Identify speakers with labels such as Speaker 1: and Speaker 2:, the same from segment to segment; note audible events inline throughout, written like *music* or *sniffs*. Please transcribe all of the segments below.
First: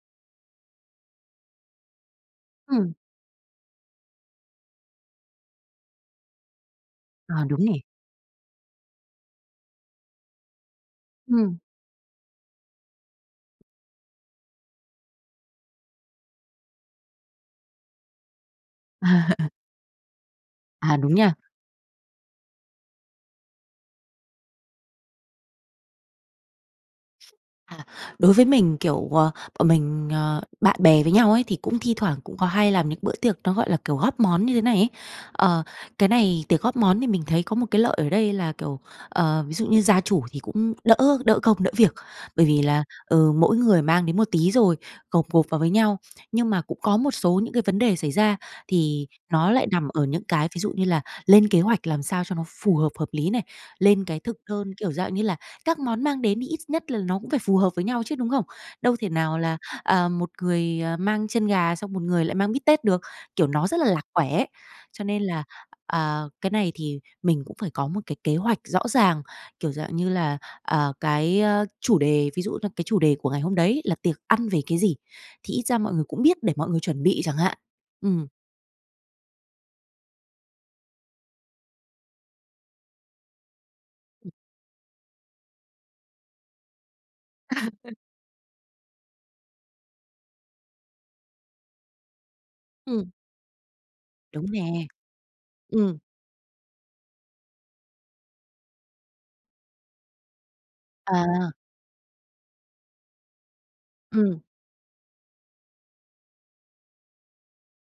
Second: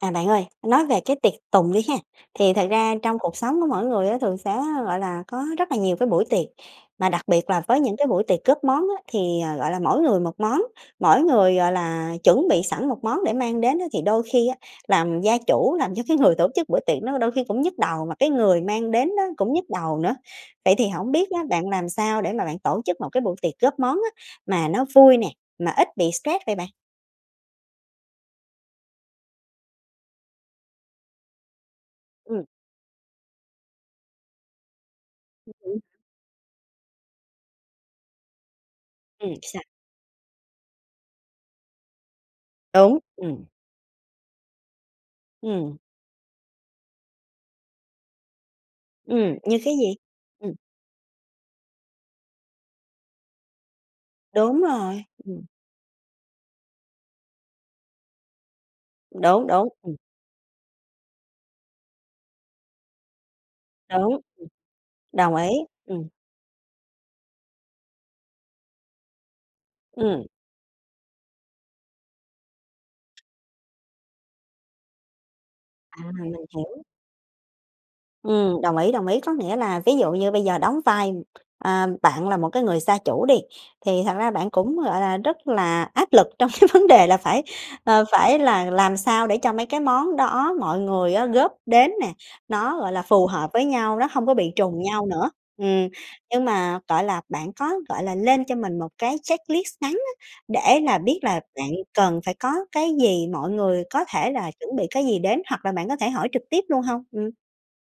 Speaker 1: À, bạn ơi, nói về cái tiệc tùng đi ha. Thì thật
Speaker 2: Ừm.
Speaker 1: ra trong cuộc sống của mỗi người á thường sẽ, gọi là, có rất là nhiều cái buổi tiệc. Mà đặc
Speaker 2: À,
Speaker 1: biệt
Speaker 2: đúng
Speaker 1: là
Speaker 2: nhỉ?
Speaker 1: với những cái buổi tiệc góp món á, thì, ờ, gọi là, mỗi người một món, mỗi người,
Speaker 2: Ừm.
Speaker 1: gọi là, chuẩn bị sẵn một món để mang đến á thì đôi khi á làm gia chủ làm cho cái người tổ chức buổi tiệc nó đôi khi cũng nhức đầu, mà cái người mang đến đó
Speaker 2: À. *laughs*
Speaker 1: cũng nhức đầu nữa. Vậy thì
Speaker 2: À,
Speaker 1: hổng
Speaker 2: đúng
Speaker 1: biết
Speaker 2: nha.
Speaker 1: á, bạn làm sao để mà bạn tổ chức một cái buổi tiệc góp món á, mà nó vui nè, mà ít bị stress vậy bạn?
Speaker 2: À, đối với mình, kiểu, ờ, bọn mình, ờ, bạn bè với nhau ấy thì cũng thi thoảng cũng
Speaker 1: Ừm.
Speaker 2: có hay làm những bữa tiệc nó, gọi là, kiểu, góp món như thế này ấy. Ờ,
Speaker 1: *unintelligible*
Speaker 2: cái này tiệc góp món thì mình thấy có một cái lợi ở đây là, kiểu,
Speaker 1: Ừm,
Speaker 2: ờ, ví
Speaker 1: sao?
Speaker 2: dụ như gia chủ thì cũng đỡ đỡ công, đỡ việc. Bởi vì là,
Speaker 1: Đúng,
Speaker 2: ừ,
Speaker 1: ừm.
Speaker 2: mỗi người mang đến một tí, rồi gộp gộp vào với
Speaker 1: Ừm.
Speaker 2: nhau. Nhưng mà cũng có một số những cái vấn đề xảy ra thì
Speaker 1: Ừm,
Speaker 2: nó
Speaker 1: như
Speaker 2: lại
Speaker 1: cái
Speaker 2: nằm
Speaker 1: gì?
Speaker 2: ở những cái,
Speaker 1: Ừm.
Speaker 2: ví dụ như là lên kế hoạch làm sao cho nó phù hợp, hợp lý này, lên cái thực
Speaker 1: Đúng
Speaker 2: đơn, kiểu,
Speaker 1: rồi,
Speaker 2: dạng như là
Speaker 1: ừm.
Speaker 2: các món mang đến thì ít nhất là nó cũng phải phù hợp với nhau chứ, đúng không? Đâu có thể nào
Speaker 1: Đúng,
Speaker 2: là,
Speaker 1: đúng. Ừm.
Speaker 2: ờ, một người, ờ, mang chân gà, xong một người lại mang bít tết được, kiểu, nó rất là lạc
Speaker 1: Đúng.
Speaker 2: quẻ ấy. Cho nên
Speaker 1: Đồng
Speaker 2: là,
Speaker 1: ý, ừm.
Speaker 2: à, cái này thì mình cũng phải có một cái kế hoạch rõ ràng, kiểu, dạng như
Speaker 1: Ừm.
Speaker 2: là, à, cái, ơ, chủ đề, ví dụ là cái chủ đề của ngày hôm đấy là tiệc ăn về cái gì, thì ít ra mọi
Speaker 1: À,
Speaker 2: người cũng
Speaker 1: mình
Speaker 2: biết để mọi người
Speaker 1: hiểu.
Speaker 2: chuẩn bị chẳng hạn. Ừm.
Speaker 1: Ừm, đồng ý, đồng ý. Có nghĩa là ví dụ như bây giờ đóng vai, a, bạn là một cái người gia chủ đi, thì thật ra bạn cũng, gọi là, rất là áp lực trong *chuckles* cái vấn đề là phải ờ, phải là làm sao để cho mấy cái món đó mọi người á góp đến nè, nó, gọi là,
Speaker 2: Ừm.
Speaker 1: phù hợp với nhau, nó hông có
Speaker 2: Đúng
Speaker 1: bị trùng
Speaker 2: nè.
Speaker 1: nhau nữa. Ừm,
Speaker 2: Ừm.
Speaker 1: nhưng mà toại là bạn có, gọi là, lên cho mình một cái checklist ngắn á, để là biết là
Speaker 2: À.
Speaker 1: bạn cần phải có cái gì, mọi người có thể
Speaker 2: Ừm.
Speaker 1: là chuẩn bị cái gì đến, hoặc là bạn có thể hỏi trực tiếp luôn hông? Ừm.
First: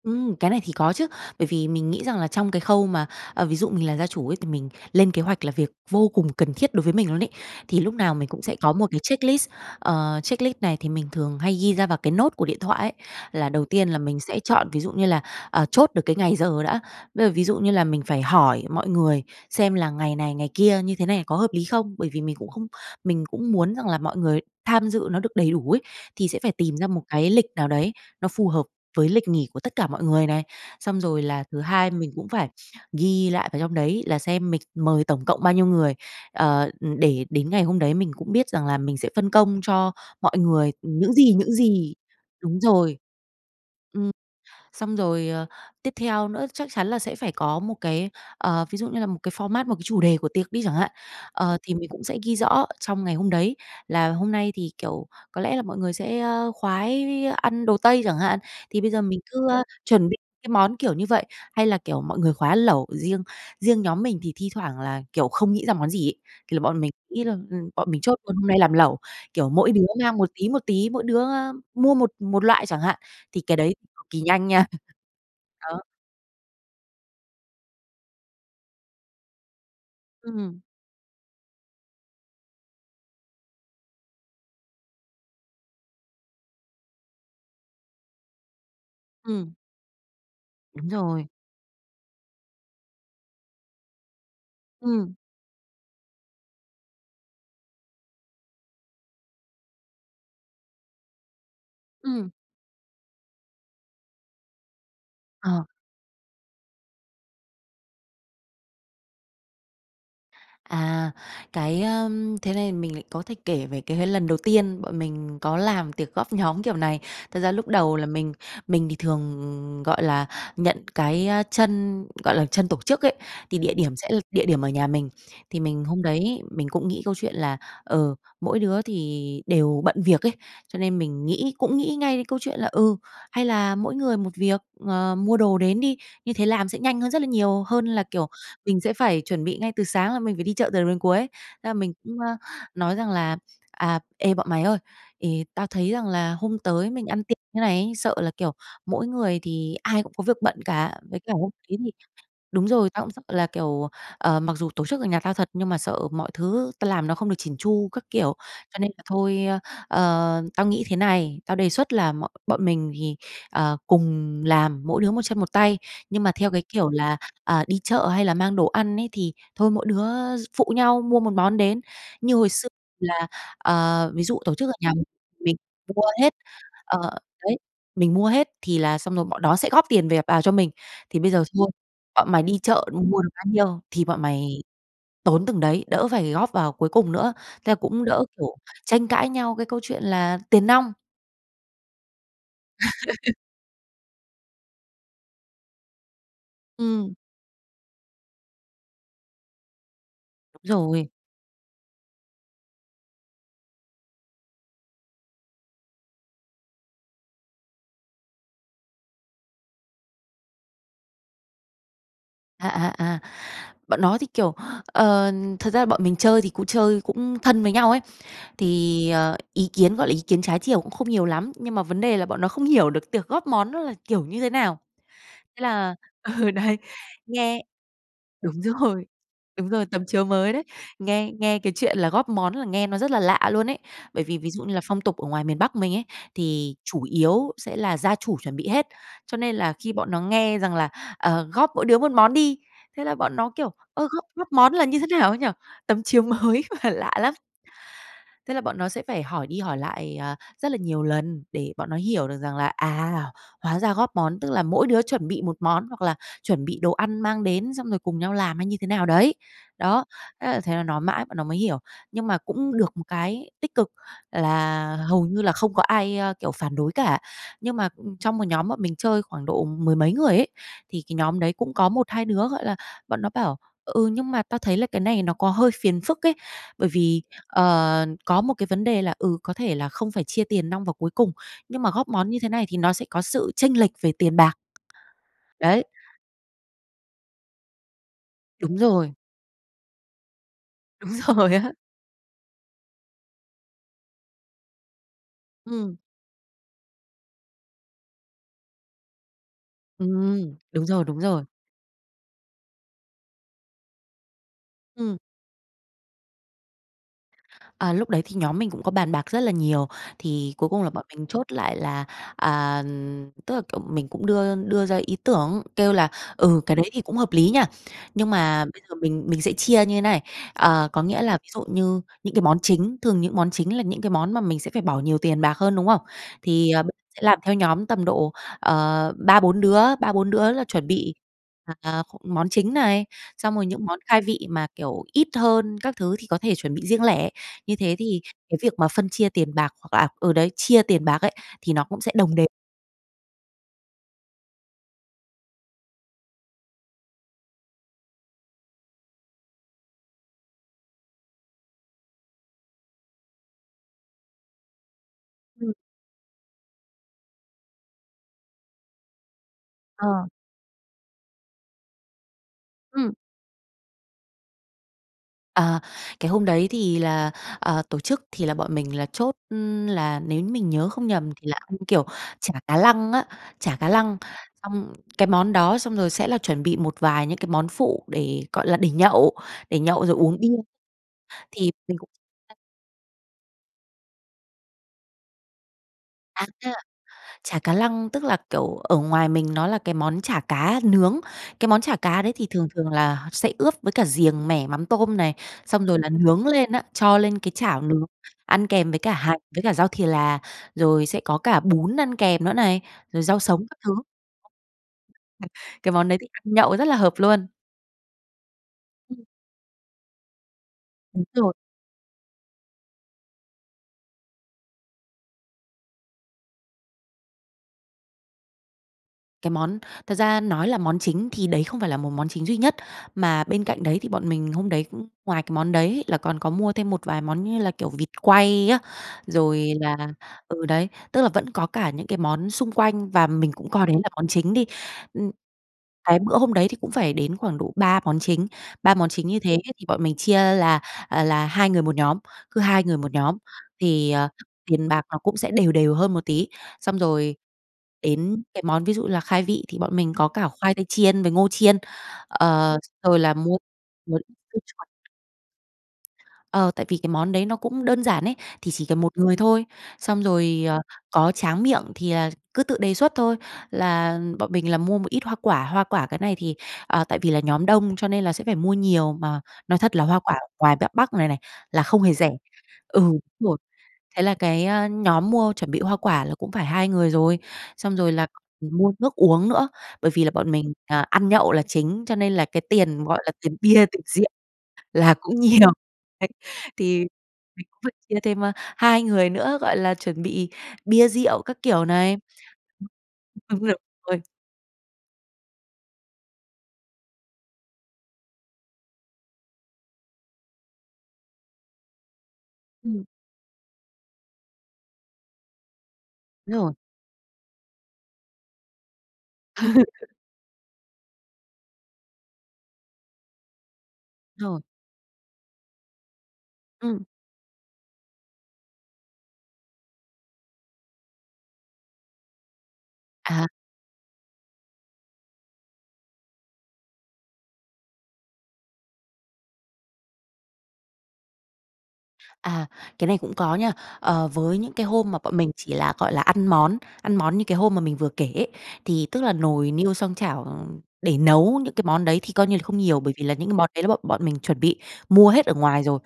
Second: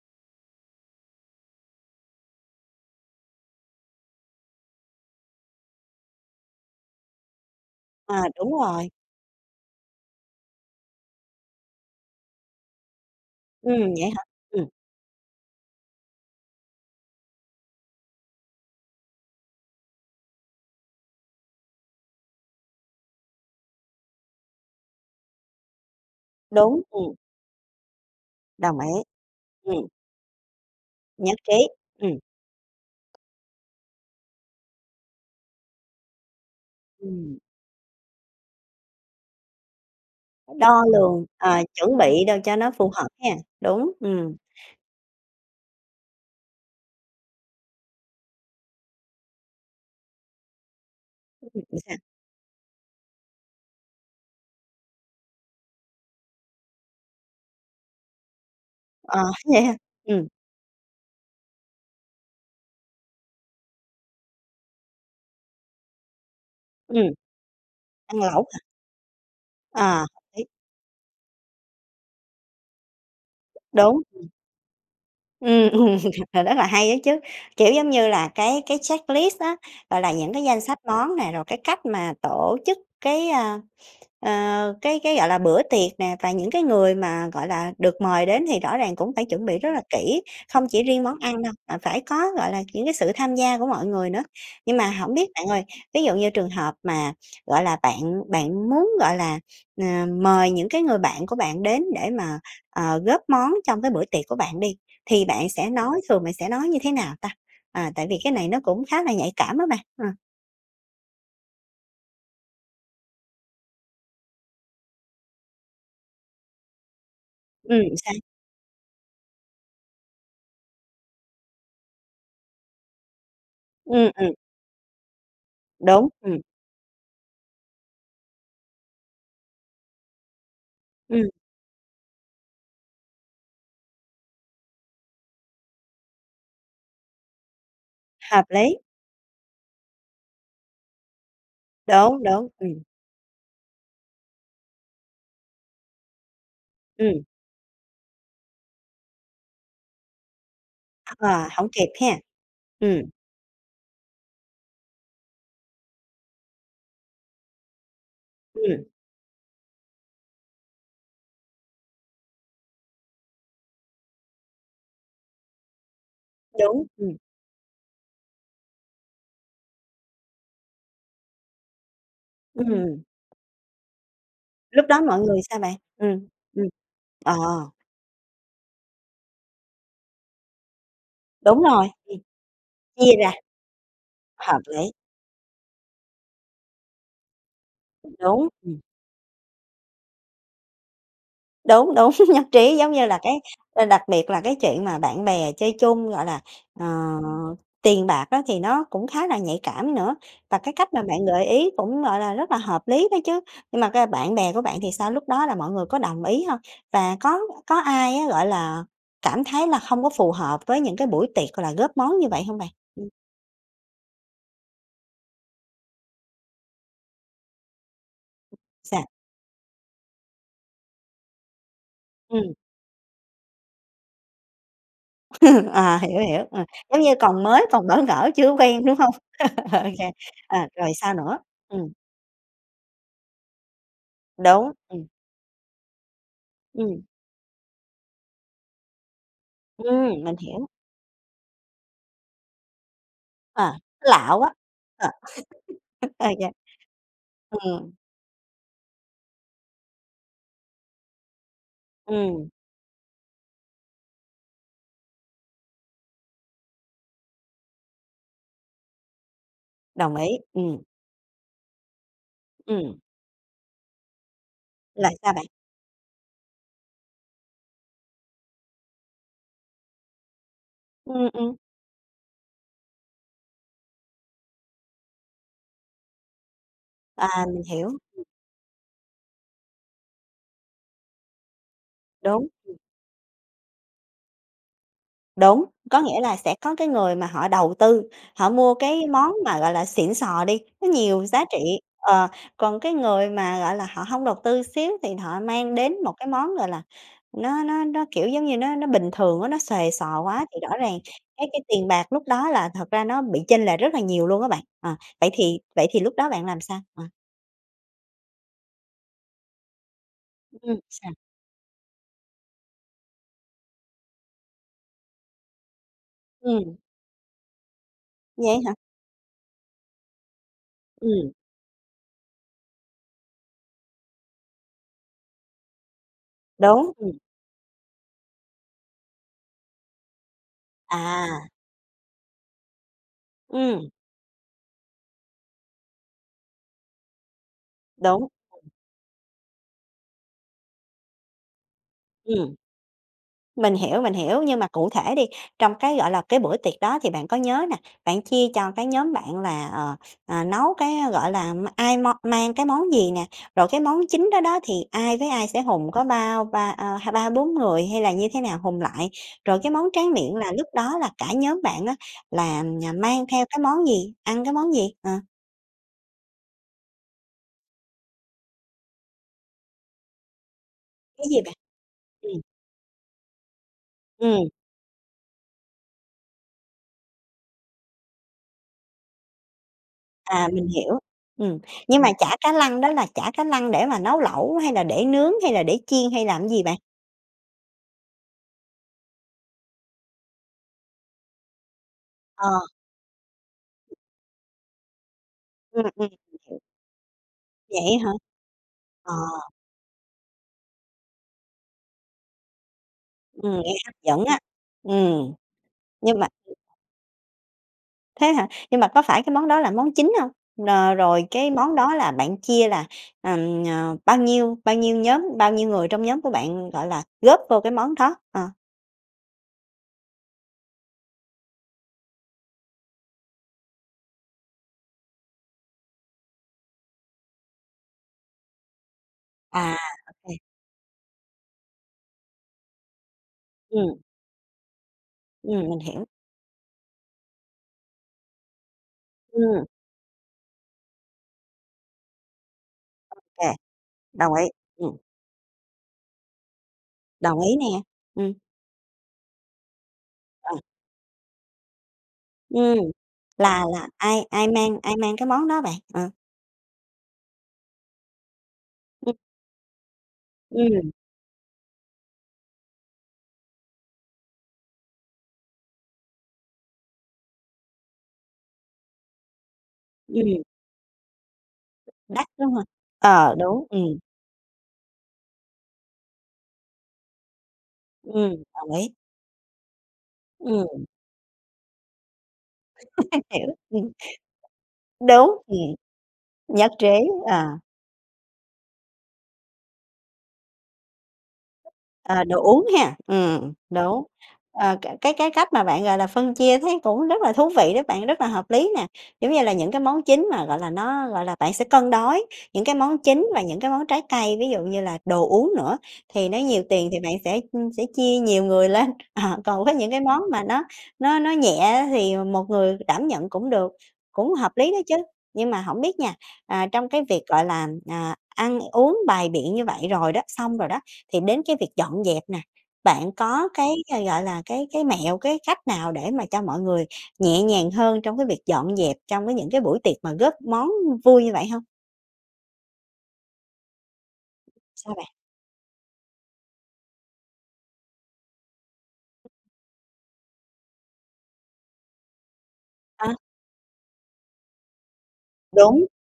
Speaker 2: Ừm, cái này thì có chứ, bởi vì mình nghĩ rằng là trong cái khâu mà, ờ, ví dụ mình là gia chủ ấy thì mình lên kế hoạch là việc vô cùng cần thiết đối với mình luôn ấy. Thì lúc nào
Speaker 1: À,
Speaker 2: mình cũng
Speaker 1: đúng
Speaker 2: sẽ có một
Speaker 1: rồi.
Speaker 2: cái checklist, ờ, checklist này thì mình thường hay ghi ra vào cái note của điện thoại ấy, là đầu
Speaker 1: Ừm,
Speaker 2: tiên là
Speaker 1: vậy
Speaker 2: mình
Speaker 1: hả?
Speaker 2: sẽ chọn
Speaker 1: Ừm.
Speaker 2: ví dụ như là, ờ, chốt được cái ngày giờ đã, bây giờ ví dụ như là mình phải hỏi mọi người xem là ngày này, ngày kia như thế này có hợp lý không? Bởi vì mình cũng không mình cũng muốn rằng là mọi người tham dự nó được đầy đủ ấy, thì sẽ phải tìm
Speaker 1: Đúng,
Speaker 2: ra một
Speaker 1: ừm.
Speaker 2: cái lịch nào đấy nó phù hợp
Speaker 1: Đồng ý.
Speaker 2: với lịch nghỉ của tất cả
Speaker 1: Ừm.
Speaker 2: mọi người này. Xong rồi
Speaker 1: Nhất
Speaker 2: là thứ
Speaker 1: trí.
Speaker 2: hai mình
Speaker 1: Ừm.
Speaker 2: cũng phải ghi lại vào trong đấy là xem mình mời tổng cộng bao nhiêu người, ờ, ừm, để
Speaker 1: Ừm.
Speaker 2: đến ngày hôm đấy mình cũng biết rằng là mình sẽ phân công cho mọi
Speaker 1: Phải
Speaker 2: người,
Speaker 1: đo
Speaker 2: ừm, những
Speaker 1: lường,
Speaker 2: gì, những
Speaker 1: ờ,
Speaker 2: gì
Speaker 1: chuẩn bị đồ cho
Speaker 2: đúng
Speaker 1: nó phù
Speaker 2: rồi.
Speaker 1: hợp ha, đúng,
Speaker 2: Ừm,
Speaker 1: ừm.
Speaker 2: xong rồi, ờ, tiếp theo nữa chắc chắn là sẽ phải có một cái, ờ, ví dụ như là một cái format, một cái chủ đề của tiệc đi chẳng hạn.
Speaker 1: Ưm,
Speaker 2: Ờ,
Speaker 1: ừm,
Speaker 2: thì
Speaker 1: ừm,
Speaker 2: mình
Speaker 1: sao?
Speaker 2: cũng sẽ ghi rõ ở trong ngày hôm đấy là hôm nay thì, kiểu, có lẽ là mọi người sẽ, ơ, khoái ăn đồ Tây chẳng hạn, thì bây giờ mình
Speaker 1: Ờ,
Speaker 2: cứ, a,
Speaker 1: vậy hả?
Speaker 2: chuẩn bị
Speaker 1: Ừm.
Speaker 2: cái món, kiểu như vậy, hay là, kiểu, mọi người khoái lẩu riêng. Riêng nhóm mình thì thi thoảng là, kiểu, không nghĩ ra món gì ấy, thì là bọn mình
Speaker 1: Ừm.
Speaker 2: nghĩ là ừm, bọn mình
Speaker 1: Ăn
Speaker 2: chốt luôn
Speaker 1: lẩu
Speaker 2: hôm nay
Speaker 1: hả?
Speaker 2: làm lẩu, kiểu, mỗi đứa
Speaker 1: À, hợp
Speaker 2: mang một
Speaker 1: lý.
Speaker 2: tí, một tí, mỗi đứa, a, mua một một loại chẳng hạn, thì cái đấy
Speaker 1: Đúng,
Speaker 2: cực kỳ
Speaker 1: ừm.
Speaker 2: nhanh nha, *chuckles*
Speaker 1: Ừm,
Speaker 2: ờ.
Speaker 1: ừm, ờ, rất là hay á chứ. Kiểu, giống như là, cái cái checklist á, gọi là, những cái danh
Speaker 2: Ừm.
Speaker 1: sách món nè, rồi cái cách mà tổ chức cái, ơ, ơ, cái cái, gọi là, bữa tiệc nè và những cái người mà, gọi là, được mời đến thì rõ ràng cũng phải chuẩn
Speaker 2: Ừm.
Speaker 1: bị rất là kỹ, không chỉ
Speaker 2: Đúng
Speaker 1: riêng món
Speaker 2: rồi.
Speaker 1: ăn đâu mà phải có, gọi là, những cái sự tham gia của mọi người nữa. Nhưng mà hổng
Speaker 2: Ừm.
Speaker 1: biết bạn ơi, ví dụ như trường hợp mà, gọi là, bạn bạn muốn, gọi là, ờ, mời những cái người bạn của bạn đến để
Speaker 2: Ừm.
Speaker 1: mà, ờ, góp món trong cái bữa tiệc của bạn đi thì bạn
Speaker 2: Ờ.
Speaker 1: sẽ nói thường bạn sẽ nói như thế nào ta? À, tại vì cái này nó cũng khá là nhạy cảm á bạn, ừm.
Speaker 2: À, cái, ơm, thế này mình lại có thể kể về cái cái lần đầu tiên bọn mình có làm tiệc góp nhóm kiểu này. Thật ra lúc
Speaker 1: Ừm,
Speaker 2: đầu là
Speaker 1: sao?
Speaker 2: mình mình thì thường, gọi là, nhận cái, ơ, chân, gọi là, chân tổ chức ấy, thì địa điểm sẽ
Speaker 1: Ừm,
Speaker 2: là
Speaker 1: ừm.
Speaker 2: địa điểm ở nhà mình. Thì mình hôm
Speaker 1: Đúng, ừm.
Speaker 2: đấy mình cũng nghĩ câu chuyện là, ờ, mỗi đứa thì đều bận việc ấy, cho nên mình
Speaker 1: Ừm.
Speaker 2: nghĩ cũng nghĩ ngay đến câu chuyện là, ừ, hay là mỗi người một việc, ờ, mua đồ đến đi, như thế làm sẽ nhanh hơn rất là nhiều hơn là, kiểu,
Speaker 1: Hợp lý!
Speaker 2: mình sẽ phải chuẩn bị ngay từ sáng là mình phải đi chợ từ đầu đến cuối. Thế là mình
Speaker 1: Đúng,
Speaker 2: cũng, a,
Speaker 1: đúng, ừm.
Speaker 2: nói rằng là "À, ê, bọn mày ơi, thì tao thấy rằng là hôm tới mình
Speaker 1: Ừm.
Speaker 2: ăn tiệc như thế này ấy sợ là, kiểu, mỗi người thì ai cũng có việc bận cả, với cả
Speaker 1: Ờ,
Speaker 2: hôm
Speaker 1: hổng
Speaker 2: đấy
Speaker 1: kịp
Speaker 2: thì
Speaker 1: ha.
Speaker 2: đúng rồi, tao
Speaker 1: Ừm.
Speaker 2: cũng sợ là, kiểu, ờ, mặc dù tổ chức ở nhà tao thật nhưng mà sợ mọi thứ tao làm nó không được chỉn chu, các kiểu. Cho
Speaker 1: Ừm.
Speaker 2: nên là thôi, ơ, ờ, tao nghĩ thế này, tao đề xuất là mọi bọn mình thì, ờ, cùng làm, mỗi đứa một chân một tay, nhưng mà, theo cái
Speaker 1: Đúng,
Speaker 2: kiểu,
Speaker 1: ừm.
Speaker 2: là, à, đi chợ hay là mang đồ ăn ấy thì thôi mỗi đứa phụ nhau mua một món đến." Như hồi xưa
Speaker 1: Ừm.
Speaker 2: là, ờ, ví dụ tổ chức ở
Speaker 1: Lúc
Speaker 2: nhà
Speaker 1: đó
Speaker 2: mình,
Speaker 1: mọi người
Speaker 2: mình
Speaker 1: sao bạn?
Speaker 2: mua
Speaker 1: Ừm,
Speaker 2: hết,
Speaker 1: ừm.
Speaker 2: ờ,
Speaker 1: Ờ.
Speaker 2: đấy mình mua hết thì là xong rồi bọn đó sẽ góp tiền về vào cho mình, "Thì bây giờ
Speaker 1: Đúng
Speaker 2: thôi
Speaker 1: rồi, thì
Speaker 2: bọn mày đi chợ mua
Speaker 1: chia
Speaker 2: mua được
Speaker 1: ra.
Speaker 2: bao nhiêu thì bọn
Speaker 1: Hợp
Speaker 2: mày
Speaker 1: lý!
Speaker 2: tốn từng đấy, đỡ phải góp vào cuối cùng nữa." Thế là cũng đỡ,
Speaker 1: Đúng,
Speaker 2: kiểu,
Speaker 1: ừm.
Speaker 2: tranh cãi nhau cái câu chuyện là tiền nong.
Speaker 1: Đúng, đúng, *chuckles* nhất trí. Giống như là
Speaker 2: *laughs*
Speaker 1: cái đặc biệt là cái chuyện mà bạn bè chơi chung, gọi là, ờ,
Speaker 2: Ừm.
Speaker 1: tiền bạc á, thì nó cũng khá là nhạy cảm nữa và cái cách mà
Speaker 2: Rồi.
Speaker 1: bạn gợi ý cũng, gọi là, rất là hợp lý đó chứ. Nhưng mà cơ bạn bè của bạn thì sao, lúc đó là mọi người có đồng ý hông? Và có có ai á, gọi là, cảm thấy là không có phù hợp với những cái buổi tiệc, gọi là, góp món như vậy hông
Speaker 2: À,
Speaker 1: bạn?
Speaker 2: à,
Speaker 1: Ừm.
Speaker 2: à. Bọn nó thì, kiểu, ờ, thật ra bọn mình chơi thì cũng chơi cũng thân với nhau ấy,
Speaker 1: Sao?
Speaker 2: thì, ờ, ý kiến, gọi là, ý kiến trái chiều cũng không nhiều lắm. Nhưng mà vấn đề là bọn nó
Speaker 1: Ừm.
Speaker 2: không hiểu được tiệc góp món nó là kiểu như thế nào. Thế
Speaker 1: *chuckles*
Speaker 2: là
Speaker 1: Ờ, hiểu, hiểu.
Speaker 2: ừ,
Speaker 1: Ờ,
Speaker 2: đấy.
Speaker 1: giống như còn
Speaker 2: Nghe
Speaker 1: mới, còn bỡ ngỡ chưa có
Speaker 2: đúng
Speaker 1: quen, đúng
Speaker 2: rồi,
Speaker 1: hông?
Speaker 2: đúng
Speaker 1: *chuckles*
Speaker 2: rồi,
Speaker 1: Ô
Speaker 2: tấm
Speaker 1: kê,
Speaker 2: chiếu mới
Speaker 1: ờ,
Speaker 2: đấy.
Speaker 1: rồi sao
Speaker 2: Nghe
Speaker 1: nữa,
Speaker 2: nghe cái
Speaker 1: ừm.
Speaker 2: chuyện là góp món là nghe nó rất là lạ luôn ấy. Bởi vì ví dụ
Speaker 1: Đúng,
Speaker 2: như là phong
Speaker 1: ừm.
Speaker 2: tục ở ngoài miền Bắc mình ấy, thì
Speaker 1: Ừm.
Speaker 2: chủ yếu sẽ là gia chủ chuẩn bị hết. Cho nên là khi bọn nó
Speaker 1: Ừm, mình
Speaker 2: nghe
Speaker 1: hiểu.
Speaker 2: rằng là, "Ờ, góp mỗi đứa một món đi" hế là bọn nó,
Speaker 1: Ờ,
Speaker 2: kiểu "Ơ,
Speaker 1: nó
Speaker 2: góp
Speaker 1: lạ
Speaker 2: góp
Speaker 1: quá,
Speaker 2: món là như thế
Speaker 1: ờ,
Speaker 2: nào ấy nhỉ?" Tấm
Speaker 1: *laughs*
Speaker 2: chiếu
Speaker 1: ơ, yeah,
Speaker 2: mới mà lạ lắm.
Speaker 1: ừm.
Speaker 2: Thế là bọn nó sẽ phải hỏi đi hỏi lại, à, rất là nhiều lần để bọn nó hiểu được
Speaker 1: Ừm.
Speaker 2: rằng là, à, hóa ra góp món tức là mỗi đứa chuẩn bị một món hoặc là chuẩn bị đồ ăn mang đến, xong rồi cùng nhau làm hay như thế nào đấy. Đó,
Speaker 1: Đồng ý,
Speaker 2: thế là thế
Speaker 1: ừm.
Speaker 2: là nói mãi bọn nó mới hiểu. Nhưng mà cũng được
Speaker 1: Ừm.
Speaker 2: một cái tích cực là
Speaker 1: Là
Speaker 2: hầu
Speaker 1: sao
Speaker 2: như
Speaker 1: bạn?
Speaker 2: là không có ai, ơ, kiểu, phản đối cả. Nhưng mà trong một nhóm bọn mình chơi khoảng độ mười mấy người ấy, thì cái
Speaker 1: Ừm,
Speaker 2: nhóm đấy
Speaker 1: ừm.
Speaker 2: cũng có 1, 2 đứa, gọi là, bọn nó bảo "Ừ, nhưng mà tao thấy là cái này nó có hơi phiền phức ấy. Bởi vì,
Speaker 1: À, mình hiểu.
Speaker 2: ờ,
Speaker 1: Ừm.
Speaker 2: có một cái vấn đề là, ừ, có thể là không phải chia tiền nong vào cuối cùng, nhưng mà góp món như
Speaker 1: Đúng.
Speaker 2: thế này thì
Speaker 1: Ừm.
Speaker 2: nó sẽ có sự chênh lệch về tiền bạc".
Speaker 1: Đúng.
Speaker 2: Đấy.
Speaker 1: Có nghĩa là sẽ có cái người mà họ đầu tư họ mua
Speaker 2: Đúng
Speaker 1: cái
Speaker 2: rồi.
Speaker 1: món mà, gọi là, xịn xò đi, nó nhiều
Speaker 2: Đúng
Speaker 1: giá
Speaker 2: rồi
Speaker 1: trị,
Speaker 2: á.
Speaker 1: ờ, còn cái người mà, gọi là, họ hông đầu tư xíu, thì họ mang đến
Speaker 2: Ừm.
Speaker 1: một cái món, gọi là, nó nó nó, kiểu giống như, nó nó bình thường á, nó xuề xoà quá,
Speaker 2: Ừm,
Speaker 1: thì rõ
Speaker 2: đúng
Speaker 1: ràng
Speaker 2: rồi, đúng rồi.
Speaker 1: cái cái tiền bạc lúc đó là thật ra nó bị chênh lệch rất là nhiều luôn á bạn, ờ,
Speaker 2: Ừm.
Speaker 1: vậy thì vậy thì lúc đó bạn làm sao? Ờ.
Speaker 2: À, lúc đấy thì nhóm mình cũng có bàn bạc rất là nhiều. Thì
Speaker 1: Ừm,
Speaker 2: cuối
Speaker 1: ừm,
Speaker 2: cùng là bọn
Speaker 1: sao?
Speaker 2: mình chốt lại là, à, tức là, kiểu, mình cũng đưa đưa ra ý tưởng, kêu là, ừ, cái
Speaker 1: Ừm.
Speaker 2: đấy thì cũng hợp lý nha. Nhưng
Speaker 1: Vậy
Speaker 2: mà
Speaker 1: hả?
Speaker 2: bây giờ mình mình sẽ chia như thế này, ờ, có nghĩa
Speaker 1: Ừm.
Speaker 2: là ví dụ như những cái món chính thường những món chính là những cái món mà mình sẽ phải bỏ nhiều tiền bạc hơn, đúng không? Thì, ờ, b
Speaker 1: Đúng, ừm.
Speaker 2: sẽ làm theo nhóm tầm độ, ờ, 3, 4 đứa, 3, 4 đứa là chuẩn bị,
Speaker 1: À.
Speaker 2: à, *unintelligible* món chính này, xong rồi những
Speaker 1: Ừm.
Speaker 2: món khai vị mà, kiểu, ít hơn các thứ thì có thể chuẩn bị riêng lẻ. Như thế thì
Speaker 1: Đúng.
Speaker 2: cái việc
Speaker 1: *unintelligible*
Speaker 2: mà phân chia tiền bạc, hoặc là ừ, đấy, chia tiền bạc ấy, thì nó cũng sẽ đồng đều.
Speaker 1: Ừm. Mình hiểu, mình hiểu. Nhưng mà cụ thể đi, trong cái, gọi là, cái bữa tiệc đó thì bạn có nhớ nè, bạn chia cho cái nhóm bạn là, ờ, ờ, nấu cái, gọi là, ai mo mang cái món gì nè, rồi cái món chính đó đó thì ai với ai sẽ
Speaker 2: Ừm
Speaker 1: hùn, có bao ba ơ, ha ba, 4 người hay là như thế nào hùn lại? Rồi cái món tráng
Speaker 2: Ờ.
Speaker 1: miệng là lúc đó là cả nhóm bạn á là nh
Speaker 2: Ừm.
Speaker 1: mang theo cái món gì? Ăn cái món gì? Ờ.
Speaker 2: À, cái hôm đấy thì là, ờ, tổ chức thì là bọn mình là chốt, ưm, là nếu mình nhớ không
Speaker 1: Cái
Speaker 2: nhầm
Speaker 1: gì
Speaker 2: thì
Speaker 1: bạn?
Speaker 2: là ăn, kiểu,
Speaker 1: Ừm.
Speaker 2: chả cá lăng á, chả cá lăng.
Speaker 1: Ừm.
Speaker 2: Xong cái món đó xong rồi sẽ là chuẩn bị một vài những cái món phụ để, gọi là, để nhậu để nhậu rồi uống bia.
Speaker 1: À, mình hiểu, ừm.
Speaker 2: Thì mình
Speaker 1: Nhưng
Speaker 2: cũng
Speaker 1: mà chả cá lăng đó là chả cá lăng để mà nấu lẩu, hay là để nướng, hay là để chiên, hay làm
Speaker 2: À,
Speaker 1: cái gì bạn?
Speaker 2: chả cá lăng tức là, kiểu, ở ngoài mình nó là cái món chả cá nướng. Cái món chả cá đấy thì
Speaker 1: Ờ.
Speaker 2: thường thường là sẽ ướp với cả riềng mẻ mắm tôm này,
Speaker 1: Ừm,
Speaker 2: xong rồi
Speaker 1: ừm,
Speaker 2: là
Speaker 1: mình
Speaker 2: nướng
Speaker 1: hiểu.
Speaker 2: lên á, cho lên cái
Speaker 1: Vậy
Speaker 2: chảo
Speaker 1: á
Speaker 2: nướng,
Speaker 1: hả?
Speaker 2: ăn kèm với cả
Speaker 1: Ờ!
Speaker 2: hành với cả rau thì là, rồi sẽ có cả bún ăn kèm nữa này, rồi rau
Speaker 1: Ừm,
Speaker 2: sống
Speaker 1: nghe
Speaker 2: các thứ.
Speaker 1: hấp dẫn á. Ừm,
Speaker 2: *chuckles* Cái món đấy
Speaker 1: nhưng
Speaker 2: thì
Speaker 1: mà
Speaker 2: ăn nhậu rất là hợp luôn.
Speaker 1: Thế hả? Nhưng mà có
Speaker 2: Ừm.
Speaker 1: phải cái món đó là món chính hông? Nờ
Speaker 2: Đúng
Speaker 1: rồi cái
Speaker 2: rồi.
Speaker 1: món đó là bạn chia là, ừm, ờ, bao nhiêu bao nhiêu nhóm bao nhiêu người trong nhóm của bạn, gọi là, góp vô cái món đó? Ờ.
Speaker 2: Cái món thật ra nói là món chính thì đấy không phải là một món chính duy nhất, mà bên cạnh đấy thì bọn mình hôm đấy cũng ngoài cái món đấy ấy là còn có mua thêm một vài món như là, kiểu, vịt quay á, rồi
Speaker 1: À,
Speaker 2: là
Speaker 1: ô kê.
Speaker 2: ừ, đấy, tức là vẫn có cả những cái món xung quanh và mình cũng coi đấy
Speaker 1: Ừm.
Speaker 2: là món chính đi. Ưm,
Speaker 1: Ừm, mình hiểu.
Speaker 2: cái bữa hôm đấy thì cũng phải đến khoảng độ 3 món chính, 3 món chính như thế ấy
Speaker 1: Ừm!
Speaker 2: thì bọn mình chia là là 2 người một nhóm, cứ 2 người một
Speaker 1: Ô
Speaker 2: nhóm
Speaker 1: kê,
Speaker 2: thì, ờ,
Speaker 1: đồng ý.
Speaker 2: tiền
Speaker 1: Ừm.
Speaker 2: bạc nó cũng sẽ đều đều hơn một tí. Xong rồi
Speaker 1: Đồng ý nè, ừm.
Speaker 2: đến cái món ví dụ như là khai vị thì bọn mình có cả
Speaker 1: Ừ.
Speaker 2: khoai tây chiên với ngô chiên,
Speaker 1: Ừm,
Speaker 2: ờ, rồi là mua
Speaker 1: là là
Speaker 2: một
Speaker 1: ai
Speaker 2: ít
Speaker 1: ai
Speaker 2: dưa
Speaker 1: mang
Speaker 2: chuột.
Speaker 1: ai mang cái món đó bạn? Ờ.
Speaker 2: Ờ, tại vì cái món đấy nó cũng đơn giản ấy, thì chỉ cần một
Speaker 1: Ừm.
Speaker 2: người thôi. Xong rồi, ờ,
Speaker 1: Ừm.
Speaker 2: có tráng miệng thì, à, cứ tự đề xuất thôi, là bọn mình là mua một ít hoa quả hoa quả cái này thì à, tại vì là nhóm đông cho nên là sẽ phải mua nhiều, mà nói thật là hoa quả
Speaker 1: Ừm.
Speaker 2: ngoài b Bắc này này là không hề
Speaker 1: Đắt
Speaker 2: rẻ.
Speaker 1: lắm hả?
Speaker 2: Ừ, đúng
Speaker 1: Ờ,
Speaker 2: rồi.
Speaker 1: đúng, ừm.
Speaker 2: Thế là cái nhóm mua chuẩn bị hoa quả là cũng phải 2 người rồi, xong rồi là
Speaker 1: Ừm, đồng
Speaker 2: còn mua
Speaker 1: ý!
Speaker 2: nước uống nữa, bởi vì là bọn mình,
Speaker 1: Ừm.
Speaker 2: à, ăn nhậu là chính, cho nên là cái tiền, gọi
Speaker 1: *chuckles*
Speaker 2: là,
Speaker 1: Hiểu,
Speaker 2: tiền bia,
Speaker 1: ừm!
Speaker 2: tiền rượu là cũng
Speaker 1: Đúng,
Speaker 2: nhiều.
Speaker 1: ừm,
Speaker 2: Đấy,
Speaker 1: nhất trí!
Speaker 2: thì
Speaker 1: Ờ.
Speaker 2: mình cũng phải chia thêm, ơ, 2 người nữa, gọi là, chuẩn bị bia rượu các kiểu này.
Speaker 1: Ờ, đồ uống ha, ừm,
Speaker 2: *unintelligible*
Speaker 1: đúng.
Speaker 2: rồi.
Speaker 1: Ờ, cái cái cách mà bạn, gọi là, phân chia thấy cũng rất là thú vị đấy bạn, rất là hợp lý nè, kiểu như là, những cái món chính mà, gọi là, nó gọi là, bạn sẽ cân đối những cái món
Speaker 2: Ừm.
Speaker 1: chính và những cái món trái cây ví dụ như là đồ uống nữa, thì nó nhiều
Speaker 2: Rồi.
Speaker 1: tiền thì bạn sẽ, ưm, sẽ chia nhiều người lên. Ờ, còn với những cái
Speaker 2: *laughs*
Speaker 1: món mà nó nó nó nhẹ á thì một người đảm nhận cũng được, cũng hợp
Speaker 2: Rồi.
Speaker 1: lý đó chứ. Nhưng mà hổng biết nha, à, trong cái
Speaker 2: Ừm.
Speaker 1: việc, gọi là, ờ, ăn uống bày biện như vậy rồi đó, xong rồi đó thì đến cái việc dọn dẹp nè, bạn
Speaker 2: À.
Speaker 1: có cái, gọi là, cái cái mẹo cái cách nào để mà cho mọi người nhẹ nhàng hơn trong cái việc dọn dẹp trong cái những cái buổi tiệc mà góp món vui như vậy hông?
Speaker 2: À, cái này cũng có nha. Ờ, với những cái
Speaker 1: Sao bạn?
Speaker 2: hôm mà bọn mình chỉ là, gọi là, ăn món, ăn món như cái hôm mà mình vừa kể ấy. Thì tức là nồi, niêu, xoong, chảo để nấu những cái món đấy thì coi như là không nhiều,
Speaker 1: À.
Speaker 2: bởi vì là những cái món đấy là bọn bọn mình chuẩn bị mua hết ở ngoài
Speaker 1: Đúng.
Speaker 2: rồi.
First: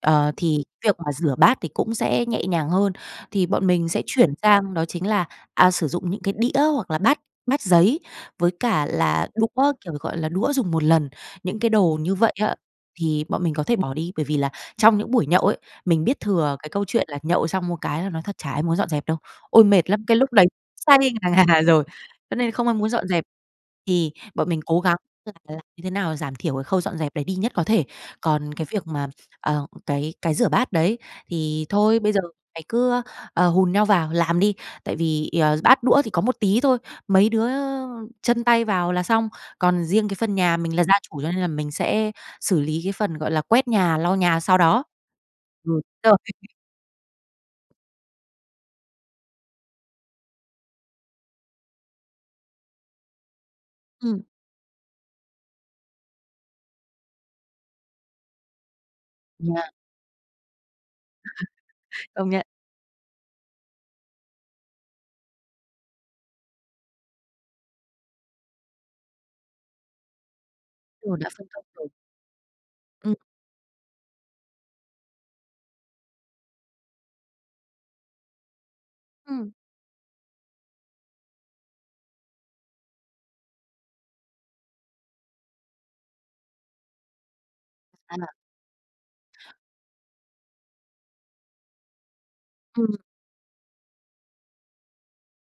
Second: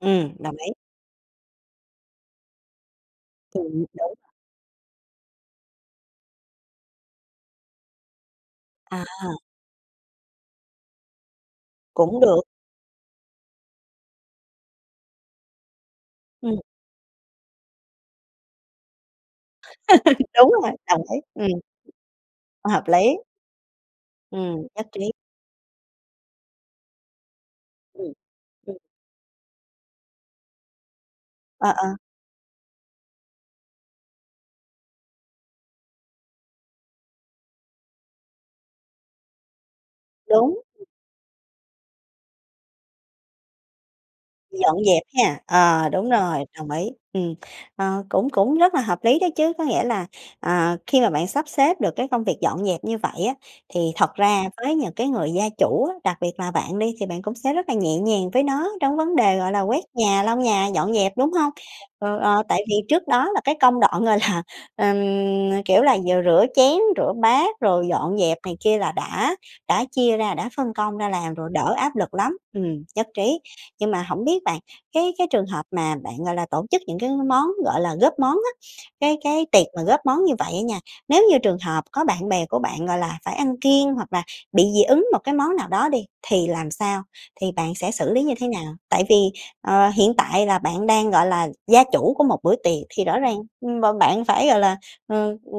Speaker 2: Ờ,
Speaker 1: đồng
Speaker 2: thì
Speaker 1: ý.
Speaker 2: việc mà rửa bát thì cũng sẽ nhẹ nhàng hơn. Thì bọn mình
Speaker 1: *unintelligible*
Speaker 2: sẽ
Speaker 1: đúng.
Speaker 2: chuyển sang đó chính là, à, sử dụng những cái đĩa hoặc là bát bát giấy với cả
Speaker 1: À.
Speaker 2: là đũa, kiểu, gọi là, đũa dùng một lần, những cái đồ như
Speaker 1: Cũng
Speaker 2: vậy
Speaker 1: được.
Speaker 2: á, thì bọn mình có thể bỏ đi. Bởi vì là trong những buổi nhậu ấy, mình biết thừa
Speaker 1: Ừm.
Speaker 2: cái câu chuyện là nhậu xong một cái là nói thật chả ai muốn dọn dẹp đâu. Ôi, mệt lắm, cái
Speaker 1: *laughs*
Speaker 2: lúc đấy
Speaker 1: Đúng rồi,
Speaker 2: say
Speaker 1: đồng ý,
Speaker 2: ngà
Speaker 1: ừm.
Speaker 2: ngà rồi, cho nên không ai
Speaker 1: Hợp
Speaker 2: muốn dọn
Speaker 1: lý.
Speaker 2: dẹp. Thì bọn mình
Speaker 1: Ừm,
Speaker 2: cố
Speaker 1: nhất
Speaker 2: gắng
Speaker 1: trí.
Speaker 2: là làm như thế nào giảm thiểu cái khâu dọn dẹp đấy đi nhất có thể.
Speaker 1: Ừm,
Speaker 2: Còn cái
Speaker 1: ừ.
Speaker 2: việc mà, ờ, cái cái rửa bát đấy, thì
Speaker 1: À, ờ.
Speaker 2: thôi bây giờ mày cứ, ờ, hùn nhau vào làm đi, tại vì, ờ, bát đũa thì có một tí thôi, mấy đứa chân tay vào là xong. Còn riêng cái phần nhà,
Speaker 1: Đúng.
Speaker 2: mình là gia chủ cho nên là mình sẽ xử lý cái phần, gọi là, quét nhà, lau nhà sau
Speaker 1: Dọn
Speaker 2: đó.
Speaker 1: dẹp ha,
Speaker 2: Ừ,
Speaker 1: ờ, đúng
Speaker 2: rồi.
Speaker 1: rồi,
Speaker 2: *laughs*
Speaker 1: đồng ý, ừ. Ờ, cũng cũng rất là hợp lý đó chứ, có nghĩa là, ờ, khi mà bạn sắp xếp được cái công việc dọn dẹp như vậy á, thì thật
Speaker 2: Ừm.
Speaker 1: ra với những cái người gia chủ á, đặc biệt là bạn đi, thì bạn cũng sẽ rất là nhẹ nhàng với nó trong vấn đề, gọi là,
Speaker 2: Yeah.
Speaker 1: quét nhà, lau nhà, dọn dẹp, đúng hông?
Speaker 2: *laughs*
Speaker 1: Ờ,
Speaker 2: Công
Speaker 1: ờ,
Speaker 2: nhận.
Speaker 1: tại vì trước đó là cái công đoạn, gọi là, ờm, ờ, kiểu, là vừa rửa chén, rửa bát, rồi dọn dẹp này kia là đã đã chia ra, đã phân công ra
Speaker 2: Ừ, đã
Speaker 1: làm
Speaker 2: phân
Speaker 1: rồi,
Speaker 2: công
Speaker 1: đỡ
Speaker 2: rồi.
Speaker 1: áp lực lắm, ừm, nhất
Speaker 2: Ừm.
Speaker 1: trí. Nhưng mà hổng biết bạn, cái cái trường hợp mà bạn, gọi là, tổ chức những cái món, gọi là, góp món á, cái cái
Speaker 2: Ừm.
Speaker 1: tiệc mà góp món như vậy á nha, nếu như trường hợp có bạn bè của bạn, gọi là, phải ăn kiêng hoặc là bị dị ứng một cái món nào đó đi, thì làm sao, thì bạn sẽ xử
Speaker 2: À.
Speaker 1: lý như thế nào? Tại vì, ờ, hiện tại là bạn đang, gọi là, gia chủ của một bữa tiệc
Speaker 2: Ừm.
Speaker 1: thì rõ ràng, mà bạn phải, gọi là, ờ, ừ,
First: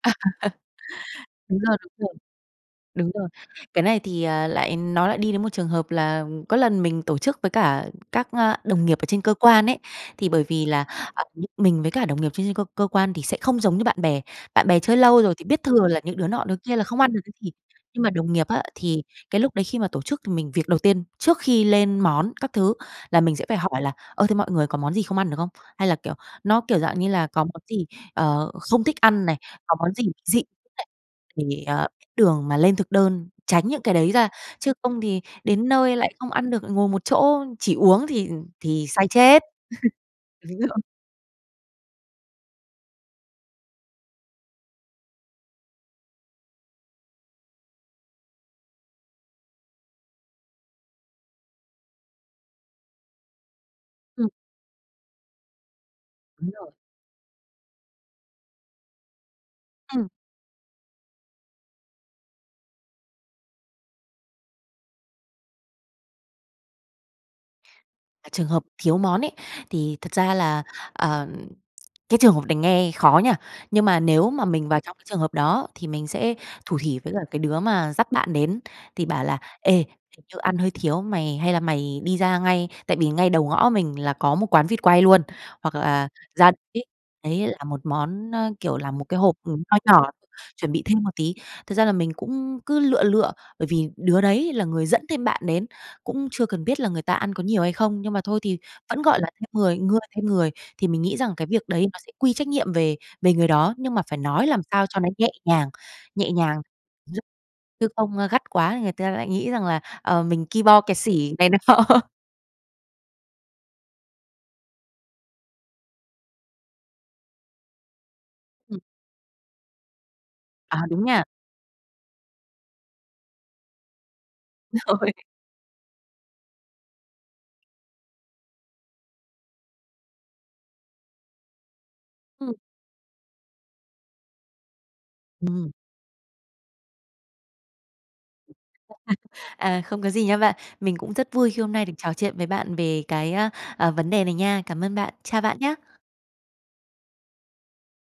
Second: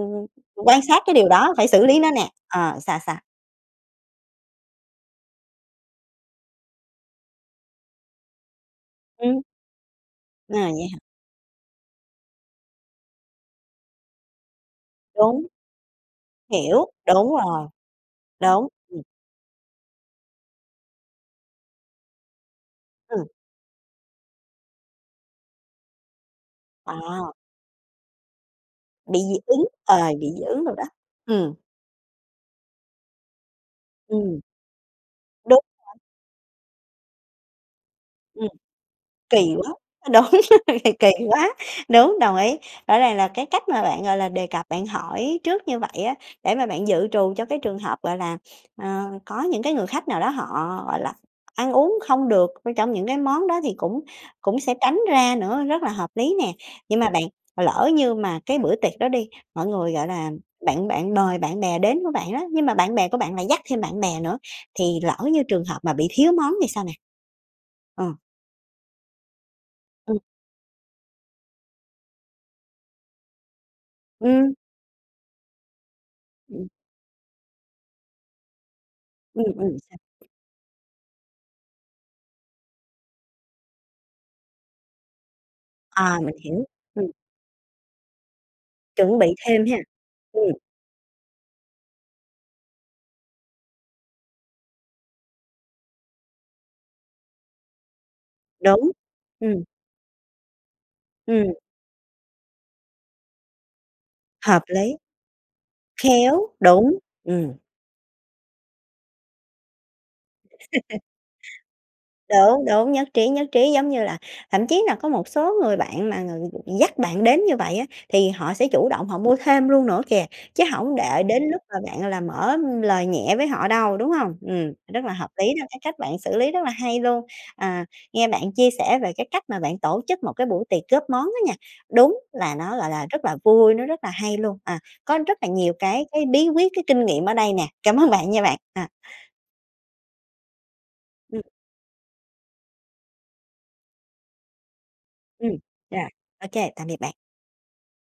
Speaker 1: quan sát cái điều
Speaker 2: *laughs*
Speaker 1: đó,
Speaker 2: Đúng
Speaker 1: phải
Speaker 2: rồi,
Speaker 1: xử
Speaker 2: đúng
Speaker 1: lý nó
Speaker 2: rồi.
Speaker 1: nè. Ờ, sao,
Speaker 2: Đúng
Speaker 1: sao?
Speaker 2: rồi, cái này thì, à, lại nó lại đi đến một trường hợp là có lần mình tổ chức với cả các, ơ, đồng nghiệp ở trên cơ
Speaker 1: Ừm.
Speaker 2: quan ấy. Thì bởi
Speaker 1: À,
Speaker 2: vì là,
Speaker 1: vậy hả?
Speaker 2: à, *unintelligible* mình với cả đồng nghiệp trên trên cơ cơ quan thì sẽ không giống như bạn bè. Bạn bè chơi lâu rồi thì
Speaker 1: Đúng.
Speaker 2: biết thừa là những đứa nọ, đứa kia là
Speaker 1: Hiểu,
Speaker 2: không ăn được
Speaker 1: đúng
Speaker 2: cái gì,
Speaker 1: rồi.
Speaker 2: nhưng mà đồng nghiệp á,
Speaker 1: Đúng. Ừm.
Speaker 2: thì cái lúc đấy khi mà tổ chức thì mình việc đầu tiên, trước khi lên món các thứ, là
Speaker 1: Ừ.
Speaker 2: mình sẽ phải hỏi là "Ơ, thế mọi người có món gì không ăn được không?" Hay là, kiểu, nó, kiểu, dạng như là
Speaker 1: À.
Speaker 2: có món gì, ờ, không thích
Speaker 1: Bị
Speaker 2: ăn này,
Speaker 1: dị ứng,
Speaker 2: có món
Speaker 1: ờ,
Speaker 2: gì
Speaker 1: bị
Speaker 2: dị
Speaker 1: dị ứng
Speaker 2: ứng
Speaker 1: đồ đó.
Speaker 2: này,
Speaker 1: Ừ.
Speaker 2: thì, ờ, biết đường mà lên thực đơn, tránh những cái đấy ra.
Speaker 1: Ừm.
Speaker 2: Chứ không thì
Speaker 1: Đúng
Speaker 2: đến nơi
Speaker 1: *unintelligible*
Speaker 2: lại không ăn được, lại ngồi một chỗ, chỉ uống thì
Speaker 1: Ừm.
Speaker 2: thì say chết.
Speaker 1: Kỳ quá, ơ, đúng,
Speaker 2: *laughs* Đúng rồi.
Speaker 1: *laughs* kỳ quá, đúng, đồng ý. Rõ ràng là cái cách mà bạn, gọi là, đề cập bạn hỏi trước như vậy á, để mà bạn dự trù cho cái trường hợp, gọi là, *sniffs* ờ, có những cái người khách nào đó họ, gọi là, ăn uống không được, trong những cái món đó thì cũng
Speaker 2: Ừ.
Speaker 1: cũng sẽ tránh ra nữa, rất là hợp lý
Speaker 2: Đúng
Speaker 1: nè.
Speaker 2: rồi.
Speaker 1: Nhưng mà bạn, lỡ như mà cái bữa tiệc đó đi, mọi người, gọi
Speaker 2: Ừm.
Speaker 1: là, bạn bạn mời bạn bè đến của bạn đó, nhưng mà bạn bè của bạn lại dắt thêm bạn bè nữa, thì lỡ như trường hợp mà bị thiếu món thì sao nè? Ờ.
Speaker 2: À, trường hợp thiếu món ấy, thì thật
Speaker 1: Ừ.
Speaker 2: ra là, ờ cái trường hợp này nghe khó nhỉ. Nhưng mà nếu mà
Speaker 1: Ừm.
Speaker 2: mình vào trong cái trường hợp đó thì mình sẽ
Speaker 1: Ừm.
Speaker 2: thủ thỉ với cả cái đứa mà dắt bạn đến, thì bảo là
Speaker 1: Ừ,
Speaker 2: "Ê,
Speaker 1: ừm, sao?
Speaker 2: hình như ăn hơi thiếu, mày hay là mày đi ra ngay" tại vì ngay đầu ngõ mình là có một quán vịt quay luôn, hoặc là
Speaker 1: À, mình
Speaker 2: ra
Speaker 1: hiểu,
Speaker 2: tít
Speaker 1: ừm.
Speaker 2: đấy là một món, ơ, kiểu, là một cái
Speaker 1: Chuẩn bị
Speaker 2: hộp, ừm,
Speaker 1: thêm
Speaker 2: nho
Speaker 1: ha.
Speaker 2: nhỏ,
Speaker 1: Ừm.
Speaker 2: chuẩn bị thêm một tí. Thật ra là mình cũng cứ lựa lựa, bởi vì đứa đấy là người dẫn thêm bạn đến, cũng chưa cần biết là người ta ăn có nhiều hay không? Nhưng mà thôi thì
Speaker 1: Đúng,
Speaker 2: vẫn, gọi là, thêm
Speaker 1: ừm.
Speaker 2: người ngưa thêm người, thì mình nghĩ rằng cái
Speaker 1: Ừm.
Speaker 2: việc đấy nó sẽ quy trách nhiệm về về người đó, nhưng mà phải nói
Speaker 1: Hợp
Speaker 2: làm sao
Speaker 1: lý.
Speaker 2: cho nó nhẹ nhàng, nhẹ
Speaker 1: Khéo,
Speaker 2: nhàng,
Speaker 1: đúng,
Speaker 2: *unintelligible*
Speaker 1: ừm.
Speaker 2: chứ không, a, gắt quá thì người ta lại nghĩ rằng là, ờ, mình ki bo kẹt
Speaker 1: *laughs*
Speaker 2: xỉ này nọ.
Speaker 1: Đúng, đúng, nhất trí, nhất trí, giống như là thậm chí là có một số người bạn mà người dắt bạn đến như vậy á, thì họ sẽ
Speaker 2: Ừ.
Speaker 1: chủ động họ mua thêm luôn nữa kìa, chứ
Speaker 2: À,
Speaker 1: hổng
Speaker 2: đúng
Speaker 1: để
Speaker 2: nha.
Speaker 1: đến lúc mà bạn là mở lời nhẹ với họ đâu, đúng hông? Ừm, rất
Speaker 2: Rồi.
Speaker 1: là hợp lý đó, cái cách bạn xử lý rất là hay luôn, à, nghe bạn chia sẻ về cái cách mà bạn tổ chức một cái buổi tiệc góp món á nha, đúng
Speaker 2: Ừm.
Speaker 1: là nó, gọi là, rất là vui, nó rất là hay luôn, à, có rất là
Speaker 2: Ừm.
Speaker 1: nhiều cái cái bí quyết, cái kinh nghiệm ở đây nè. Cảm ơn bạn nha
Speaker 2: À,
Speaker 1: bạn, à.
Speaker 2: à, không có gì nha bạn. Mình cũng rất
Speaker 1: Ừm.
Speaker 2: vui khi hôm nay được trò chuyện với bạn về cái, ơ, à, vấn đề này nha. Cảm ơn bạn, chào
Speaker 1: Ừm,
Speaker 2: bạn nhá.
Speaker 1: rồi, ô kê, tạm biệt bạn.